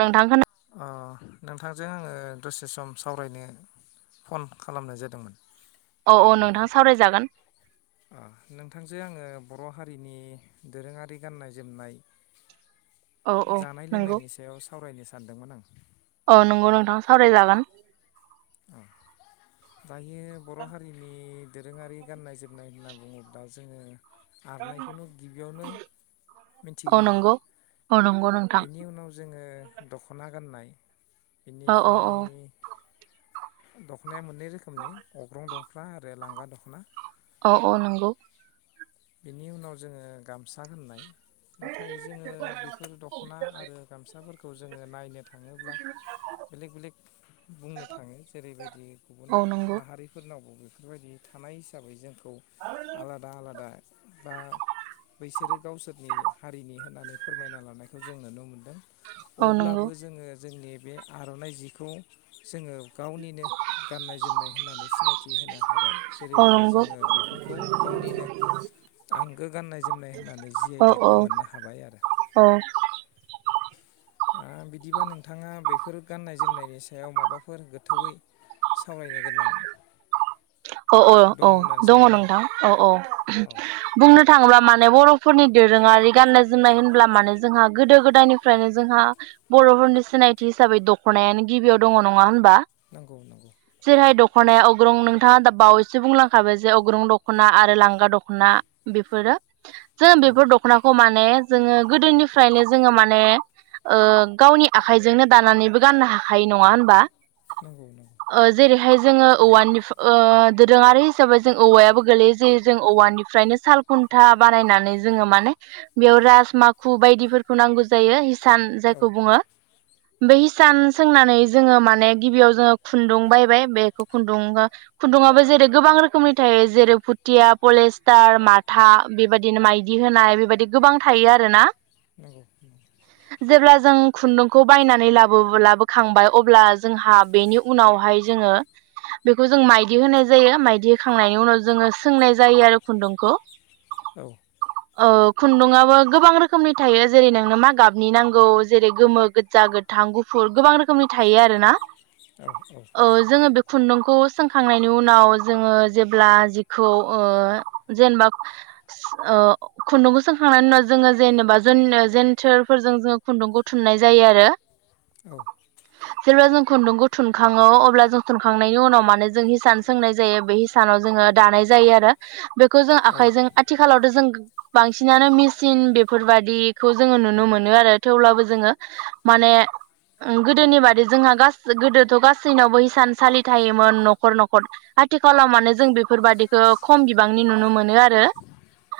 नोंथांखौ अ नोंथांजों आङो दसे सम सावरायनो फन खालामनाय जादोंमोन। औ औ नोंथां सावरायजागोन। नोंथांजोे आङो बर हारिनि दोरोङारि गाननाय जोमनाय औ औ जानाय नंगौ लोंनायनि सायाव सावरायनो सै सानदोंमोन आं औ नंगौ नोंथां सावरायजागोन। औ। दायो बर' हारिनि दोरोङारि गाननाय जोमनाय होनना बुङोब्ला जोङो आरनायखौनो गिबियावनो औ मिथिग्रोयो नंगौ औ नंगौ नोंथां बेनि उनाव जोङो दखना गाननाय। औ औ औ बेनिफ्राय दखनाया मोननै रोखोमनि अग्रं दखना आरो लांगा दखना। औ औ नंगौ। बिनि उनाव जोङो गामसा होननाय। नाथाय जोङो बेफोर दखना आरो गामसाफोरखौ जोङो नायनो थाङोब्ला बेलेक बेलेक बुंनो थाङो जेरैबायदि गुबुन औ नंगौ माहारिफोरनावबो बेफोर बेफोरबायदि थानाय हिसाबै जों बेफोरखौ आलादा आलादा बा बैसोरो गावसोरनि हारिनि होननानै फोरमायना लानायखौ जों नुनो मोनदों। औ नंगौ अब्लाबो जोङो जोंनि बे आरनाइ जिखौ जोङो गावनिनो गाननाय जोमनाय होननानै सिनायथि होनो हाबाय औ जेरैबायदि नंगौ जोङो बेफोरखौ गावनिनो आंगो गाननाय जोमनाय होननानै जि आइ औ औ टेकबो मोननो हाबाय आरो। औ बिदिबा नोंथाङा बेफोर गाननाय जोमनायनि सायाव माबाफोर गोथौयै सावरायनो गोनां औ औ दङ औ होननानै दङ सानो नामा नोंथां औ औ औ बुंनो थाङोब्ला माने बर'फोरनि दोरोङारि गाननाय जोमनाय होनब्ला माने जोंहा गोदो गोदाय गोदायनिफ्रायनो जोंहा बर'फोरनि सिनायथि हिसाबै दखनायानो गिबियाव दङ नङा होनब्ला। नंगौ नंगौ [unintelligible] जेरैहाय दखना दखना अग्रं। नोंथाङा दा बावैसो बुंलांखाबाय जे अग्रं दखना आरो लांगा दखना बेफोरो। जों औ बेफोर दखनाखौ माने। जोङो गोदोनिफ्रायनो जोङो माने गावनि आखाइजोंनो दानानैबो गाननो हाखायो नङा होनबा। नंगौ नंगौ। ओ जेरैहाय जोङो औवानिफ्राय दोरोङारि हिसाबै जों औवायाबो गोलैयो जे जों औवानिफ्रायनो साल खुन्था बानायनानै जोङो माने बेयाव रासो माखु बायदिफोरखौ नांगौ जायो। इसान औ जायखौ औ बुङो। बे इसान सोंनानै जोङो माने गिबियाव जोङो खुन्दुं बायबाय बेखौ खुन्दुं खुन्दुङाबो जेरै गोबां रोखोमनि थायो जेरै फुथिया पलेस्टार माथा बेबायदिनो माइदि होनाय बेबायदि गोबां थायो आरो ना। नंगौ। जेब्ला जों खुन्दुंखौ बायनानै लाबो लाबोखांबाय अब्ला जोंहा बेनि उनावहाय जोङो बेखौ जों माइदि माइदि होनाय जायो माइदि होखांनायनि उनाव जोङो सोंनाय जायो आरो खुन्दुंखौ औ। खुन्दुंआबो गोबां रोखोमनि थायो जेरै नोंनो मा गाबनि नांगौ जेरै गोमो गोजा गोथां गुफुर गोबां रोखोमनि थायो आरो ना। औ औ जोङो बे खुन्दुंखौ सखांनायनि उनाव जोङो जेब्ला जिखौ जेनेबा खुन्दुंखौ सोंखांनायनि उनाव जोङो जेनेबा ज जेनथोरफोरजों जोङो खुन्दुंखौ थुननाय जायो आरो। औ। जेब्ला जों खुन्दुंखौ थुनखाङो अब्ला जों थुनखांनायनि उनाव मानो जों हिसान सोंनाय जायो बे हिसानाव जोङो दानाय जायो आरो बे खौ जों औ आखाइजों आथिखालाव जों बांसिनानो मेसिन बेफोरबायदिखौ जोङो नुनो मोनो आरो थेवब्लाबो जोङो माने गोदोनि बादि जोंहा गासै गोदोथ' गासैनावबो हसानसालि थायोमोन न'खर न'खर न'खर आथिखालाव मानोे जों बेफोरबायदिखौ खम बिबांनि नुनो मोनो आरो।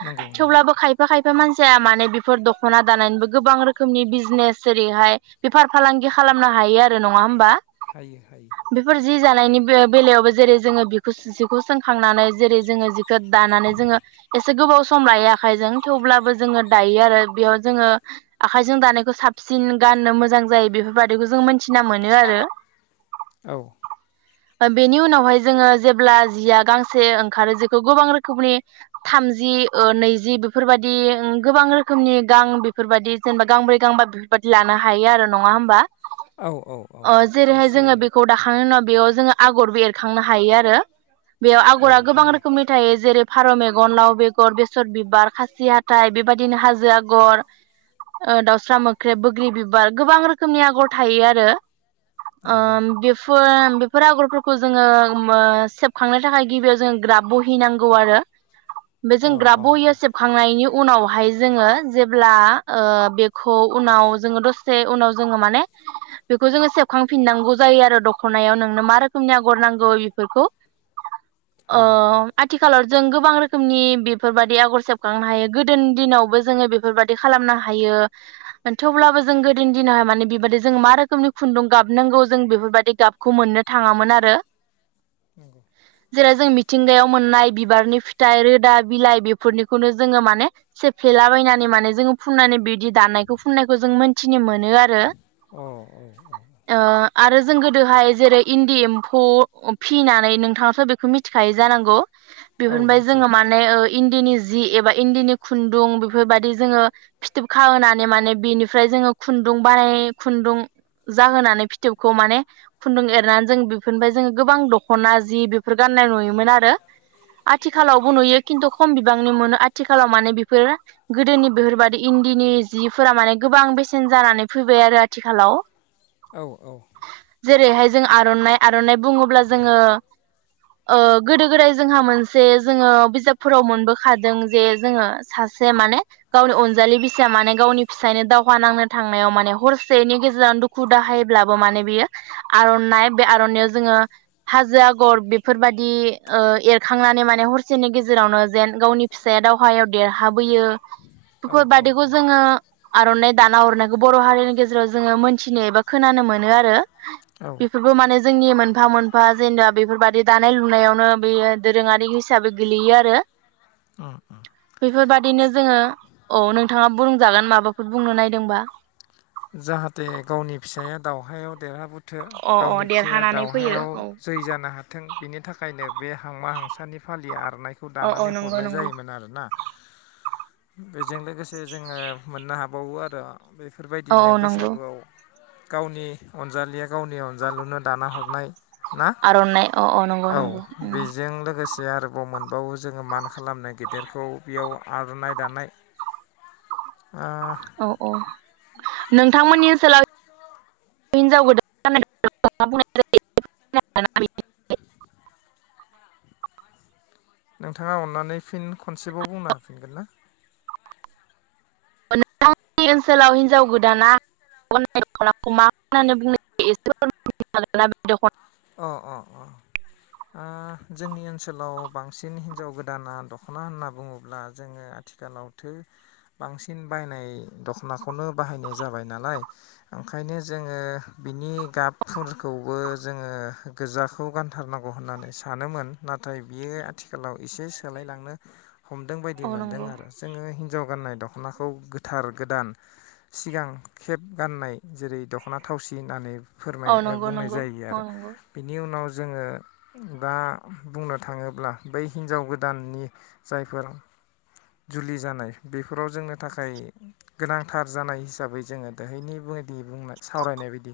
नंगौ नंगौ थेवब्लाबो खायफा खाय मानसिया माने बेफोर दख'ना दानायानानैनिबो गोबां रोखोमनि बिजनेस ओरैहाय बेफार फालांगि खालामनो हायो आरो नङा होमबा? हायो हायो बेफोर जि जानायनि बे बेलायावबो जेरै जोङो बिखौ जिखौ सोंखांनानै जेरै जोङो जिखौ दानानै जोङो एसे गोबाव सम लायो आखाइजों थेवब्लाबो जोङो दायो आरो बेयाव जोङो आखाइजों दानायखौ साबसिन गाननो मोजां जायो बेफोरबायदिखौ जोंथि मिथिना औ। बेनि उनावहाय जोङो जेब्ला जिया गांसे ओंखारो जेखौ गोबां रोखोमनि थामजि नैजि बेफोरबायदि गोबां रोखोमनि गां बेफोरबायदि जेनेबा गांब्रै गांबा बेफोरबायदि लानो हायो आरो नङा होमबा औ औ औ जेरैहाय जोङो खनसेयैनो बेखौ दाखांनायनि उनाव बेयाव जोङो आगरबो एरखांनो हायो आरो। बेयाव औ आगरा गोबां हायो रोखोमनि थायो जेरै फारौ मेगन लाव बेगर बेसर बिबार खासि हााइ बेबायदिनो हाजो आगर दाउस्रा मोख्रेब बग्रि बिबार गोबां रोखोमनि आगर थायो आरो। आ नंगौ बे [unintelligible] फोर आगरफोरखौ जोङो सेबखांनो थाखाय गिबियाव जोङो ग्राब बहिनांगौ आरो। बेजों अ ग्राब अ अ बहियाव सेबखांनायनि उनावहाय जोङो जेब्ला ओ बेखौ उनाव जोङो दसे उनाव जोङो माने बेखौ जोङो सेबखांफिननांगौ जायो आरो दख'नायाव नों मा रोखोमनि आग'र नांगौ इफोरखौ अ हायो हायो आथिखालाव जों गोबां रोखोमनि बेफोरबायदि आग'र सेबखांनो हायो गोदोनि दिनावबो जोङो बेफोरबायदि खालामनो हायो। थेवब्लाबो जों गोदो दिनावहाय माने बेबायदि जों मा रोखोमनि खुन्दुं गाबनांगौ जों बेफोरबायदि गाबखौ मोननो थाङामोन आरो। नंगौ जेरै जों मिथिंगायाव मोननाय बिबारनि फिथाइ रोदा बिलाइ बेफोरनिखौनो जोङो माने सेफ्लेलाबायनानै माने जोङो फुननानै बिबायदि दाननायखौ फुननायखौ जों मोन्थि नि मोनो आरो। अ औ औ ओ आरो जों गोदोहाय जेरै इन्दि एम्फौ फिनानै नोंथाङाथ' बेखौ मिथिखायो जानांगौ। औ बेफोरनिफ्राय मिथियो जोङो माने इन्दिनि जि एबा इन्दिनि खुन्दुं बेफोरबायदि जोङो फिथोब खाहोनानै माने बेनिफ्राय जोङो खुन्दुं बानाय खुन्दुं जाहोनानै फिथोबखौ माने खुुन्दुं जों बेफोरनिफ्राय जोङो गोबां दख'ना जि बेफोर गाननाय नुयोमोन आरो। आथिखालावबो नुयो खिन्थु खम बिबांनि मोनो आथिखालाव माने बेफोर गोदोनि बेफोरबायदि इन्दिनि जिफोरा माने गोबां बेसेन जानानै फैबाय आरो आथिखालाव। औ औ। जेरैहाय जों आर'नाय आर'नाय बुङोब्ला जोङो ओ गोदो गोदाय जोंहा मोनसे जोङो बिजाबफोराव मोनबोखादों जे जोङो सासे माने गावनि अनजालि बिसि माने गावनि फिसायनो दावहा नांनो थांनायाव माने हरसेनि गेजेराव दुखु दाहायब्लाबो माने बियो आर'नाय बे आर'नायाव जोङो हाजो आग'र बेफोरबायदि ओ एरखांनानै माने हरसेनि गेजेरावनो जेन गावनि फिसाया दावहायाव देरहाबोयो औ बेफोर औ बादिखौ जोङो आर'नाय दाना हरनायखौ बर' हारिनि गेजेराव जोङो मोन्थिनो एबा खोनानो मोनो आरो। औ बेफोरबो माने जोंनि मोनफा मोनफा जेनेबा बेफोरबायदि दानाय लुनायावनो बेयो दोरोङारि हिसाबै गोलैयो आरो। उम उम। बेफोरबायदिनो जोङो औ नोंथाङा बुंजागोन माबाफोर बुंनो नायदोंबा। जाहाथे गावनि फिसाया दावउहायाव देरहाबो थो अ अ गावनि फिसाया देरहानानै फैयो दावउहायाव औ जै जानो हाथो बिनि थाखायनो बे हांमा हांसानि फालिया आर'नायखौ औ औ दानानै नंगौ हरनाय नंगौ जायोमोन आरोना। बेजों लोगोसे जोङो मोननो हाबावो आरो बेफोर औ बिदिनो औ नंगौ बैसागुआव गावनि अनजालिया गावनि अनजालुनो दाना हरनाय ना। आर'नाइ औ नंगौ औ नंगौ बेजों लोगोसे जे आरोबाव मोनबावो जोङो मान खालामनो गेदेरखौ बेयाव आर'नाय दानाय ओ औ औ नोंथांमोननि ओनसोलाव हिनजाव गोदान गाननाय दख'नाखौ मा बुंनाय जायो? नोंथाङा अननानै फिन खनसेबाव बुंनो हाफिनगोन ना? नोंथांनि ओनसोलाव हिनजाव गोदाना मा [inaudible] होननानै बुंनाय जायो [inaudible] अ अ ओ जोंनि ओनसोलाव बांसिन हिनजाव गोदाना दख'ना होनना बुङोब्ला जोङो आथिखालावथो बांसिन बायनाय दख'नाखौनो बाहायनाय जाबाय नालाय। ओंखायनो जोङो बिनि गाबफोरखौबो जोङो गोजाखौ गानथारनांगौ होननानै सानोमोन नाथाय बियो आथिखालाव एसे सोलायलांनो हमदों बायदि औ मोन्दों नंगौ आरो जोङो हिनजाव गाननाय दख'नाखौ गोथार गोदान सिगां खेब गाननाय जेरै दख'ना थावसि होननानै फोरमाय औ नंगौ बुंनाय नंगौ जायो आरो औ नंगौ बिनि उनाव जोङो दा बुंनो थाङोब्ला बै हिनजाव गोदाननि जायफोर जुलि जानाय बेफोराव जोमनो थाखाय गोनांथार जानाय हिसाबै जोङो दोहैनि बुङ बि बुंनाय सावरायनाय बायदि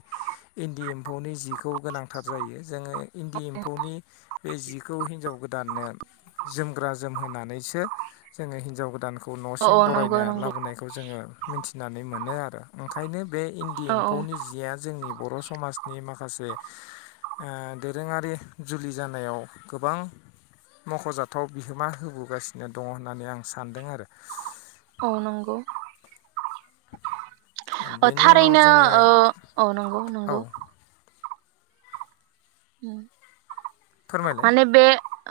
इन्दि एम्फौनि जिखौ गोनांथार जायो जोङो इन्दि एम्फौनि बे जिखौ हिनजाव गोदाननो जोमग्रा जोमहोनानैसो जोङो हिनजाव गोदानखौ औ न'सिम औ नंगौ बरायना नंगौ लाबोनायखौ जोङो मिथिनानै मोनो आरो ओंखायनो बे इन्दि औ एम्फौनि जिया जोंनि बर' समाजनि माखासे ओ दोरोङारि जुलि जानायाव गोबां मख'जाथाव बिहोमा होबोगासिनो दङ होननानै आं सानदों आरो औ नंगौ बेनि उनाव थारैनो जोङो औ‌ ओ नंगौ औ नंगौ ओं फोरमायलाय माने बे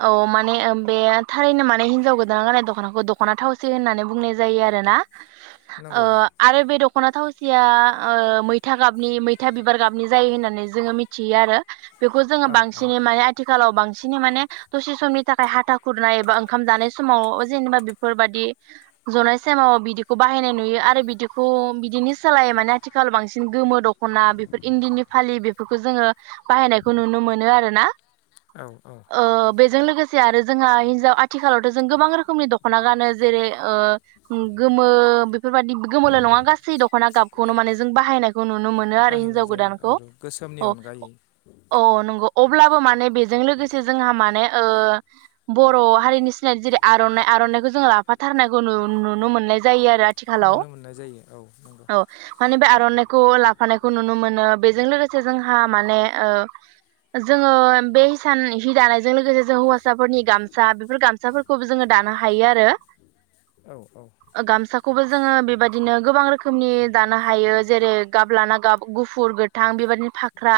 औ माने बे थारैनो माने हिन्जाव गोदाना गाननाय दख'नाखौ दख'ना थावसि होननानै बुंनाय जायो आरो ना ओ नंगौ आरो बे दख'ना थावसिया मैथा गाबनि मैथा बिबार गाबनि जायो होननानै जोङो मिथियो आरो बेखौ जोङो अ अ बांसिनै माने आथिखाल आथिखालाव बांसिन माने दसे समनि थाखाय हाथा खुरनाय एबा ओंखाम जानाय समाव जेनेबा बेफोरबाददि जनाय समाव बिदिखौ बाहायनाय नुयो आरो बिदिखौ बिदिनि सोलायै माने आथिखाल बांसिन गोमो दख'ना बेफोर इन्दिनि फालि बेफोरखौ जोङो बाहायनाय खौ नुनो मोनो आरो ना औ औ जों लोगोसे आरो जोंहा हिनजाव आथिखालावथ' जों गोबां रोखोमनि दख'ना गानो जेरै ओ गोमो बेफोरबायाददि गोमोल' नङा गासै दख'ना गाबखौनो माने जों बाहायनायखौ नुनो मोनो आरो बाहायनाय हिनजाव जायो गोदानखौ आरो गोसोमनि अनगायै नौ अब्लाबो माने बेजों लोगोसे जोंहा माने ओ बर' हारिनि जेरै आर'नाइ आर'नाइखौ जोङो लाफाथारनायखौ नुनो मोननाय जायो आरो आथिखालाव नुनो मोननाय जायो औ नंगौ औ माने बे आरनाखौ लानायखौ नुनो मोनो बेजों लोगोसे जोंहा माने ओ जोङो बे हिसान जि दानाय बे जों लोगोसे जों हौवासाफोरनि गामसा बेफोर गामसाफोरखौबो जोङो दानो हायो आरो औ औ ओ गामसाखौबो जोङो बेबायदिनो गोबां रोखोमनि दानो हायो जेरै गाब लाना गाब गुफुर गोथां बेबादि फाख्रा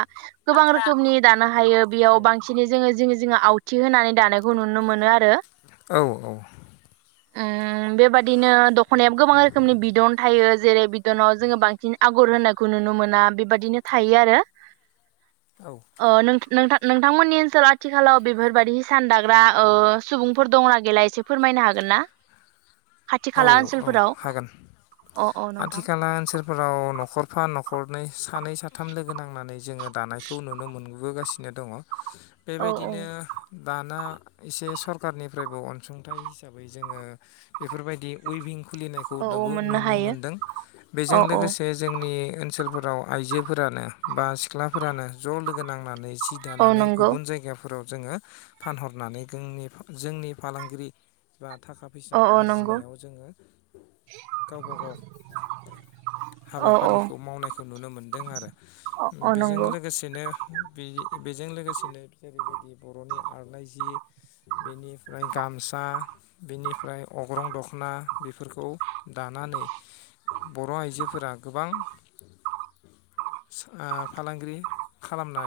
गोबां फाख्रा रोखोम रोखोमनि दानो हायो बेयाव औ बांसिनै जोङो जों जोङो आवथि होनानै दानायखौ नुनो मोनो आरो। औ औ। आं बेबादिनो दख'नायाब गोबां रोखोमनि बिदन थायो जेरै बिदनाव जोङो बांसिन आगर होनायखौ नुनो मोना बेबादिनो थायो आरो। औ अ नों नोंथां नोंथांमोननि ओनसोलाव आथिखालाव बेफोरबादि सान दाग्रा सुबुंफोर दंना गैला एसे फोरमायनो हागोन ना। खाथि औ खाला औ ओनसोलफोराव हागोन अ अ नोंथां आथिखाला ओनसोल फोराव न'खरफा न'खरनै सानै साथाम लोगो नांनानै जोङो दानायखौ नुनो मोनबोगासिनो दङ औ औ बेबायदिनो दाना एसे सरखारारनिफ्रायबो अनसुंथाइ हिसाबै जोङो बेफोरबायदि उयभिं खुलिनायखौ औ औ मोननो नुनो हायो मोनदों बेजों औ औ लोगोसे जोंनि ओनसोलफोर फोराव आइजोफोरानो बा सिख्लाफोरानो ज' लोगो नांनानै सि औ दानानै नंगौ गुबुन जायगा फोराव जोङो फानहरनानै जोंनि जोंनि फालांगिरि बा थाखा फैसा औ औ नंगौ आरजिनायाव जोङो गावबा गाव औ औ हाबाफारिखौ मावनायखौ नुनो मोनदों आरो अ अ बेजों नंगौ लोगोसेनो बेजों लोगोसेनो जेरैबायदि बर'नि आरनाय जि बेनिफ्राय गामसा बेनिफ्राय अग्रं दख'ना बेफोरखौ दानानै बर' आइजोफोरा गोबां फालांगिरि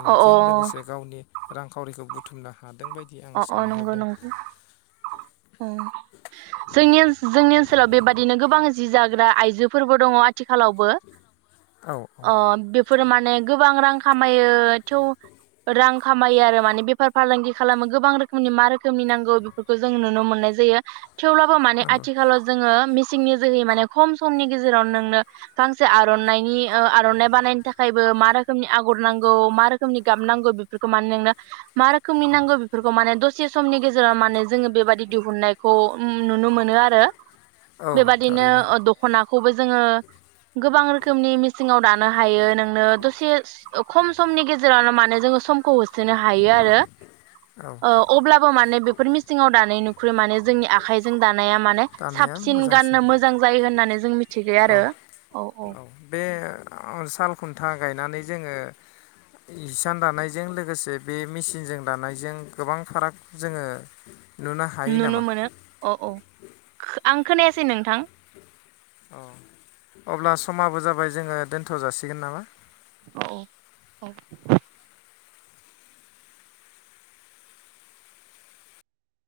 अ अ लोगोसे गावनि रांखावरिखौ बुथुमनो हादों। बायदि आं अ अ नंगौ सानहरदों नंगौ। जोंनि जोंनि ओनसोलाव बेबादिनो गोबां जि जाग्रा आइजोफोरबो दङ। थिखालावबो औ औ अ बेफोरो माने गो गोबां रां खामायो थेव रां खामायो आरो माने बेफार फालांगि खालाम गोबां रोखोमनि मा रोखोमनि नांगौ बेफोरखौ जों नुनो मोननाय जायो। थेवब्लाबो माने नंगौ आथिखालाव जोङो सिंनि जोहै माने खम समनि गेजेरावनो नोंनो गांसे आर'नानि आर'नाइ बानायनो थाखायबो मा रोखोमनि आगर नांगौ मा रोखोमनि गाबनांगौ बेफोरखौ माने नोंनो मा रोखोमनि नांगौ फोरखौ माने दसे समनि गेजेराव माने जोङो बेबादि दिहुननायखौ नुनो मोनो आरो। औ बेबादिनो थारैनो दख'ना खौबो जोङो गोबां रोखोमनि मिसिंआव दानो हायो नोंनो दसे खम समनि गेजेरावनो माने जोङो सम खौ होसोनो हायो आरो। औ ओ अब्लाबो माने बेफोर मिसिङाव दा दानाय नुखो माने जोंनि आखाइजों दा नाया माने दानाया साबसिन मोजांसिन गाननो मोजां जायो होननानै जों मिथियो जे आरो औ औ औ औ बे साल खुन्था गायनानै जोङो हिसान दानायजों लोगोसे बे मेचिनजों दानायजों गोबां फाराग जोङो नुनो हायो नुनो नामा मोनो अ औ आं खोनायासै नोंथां औ अब्ला समाबो जाबाय जोङो दोनथ' जासिगोन नामा औ औ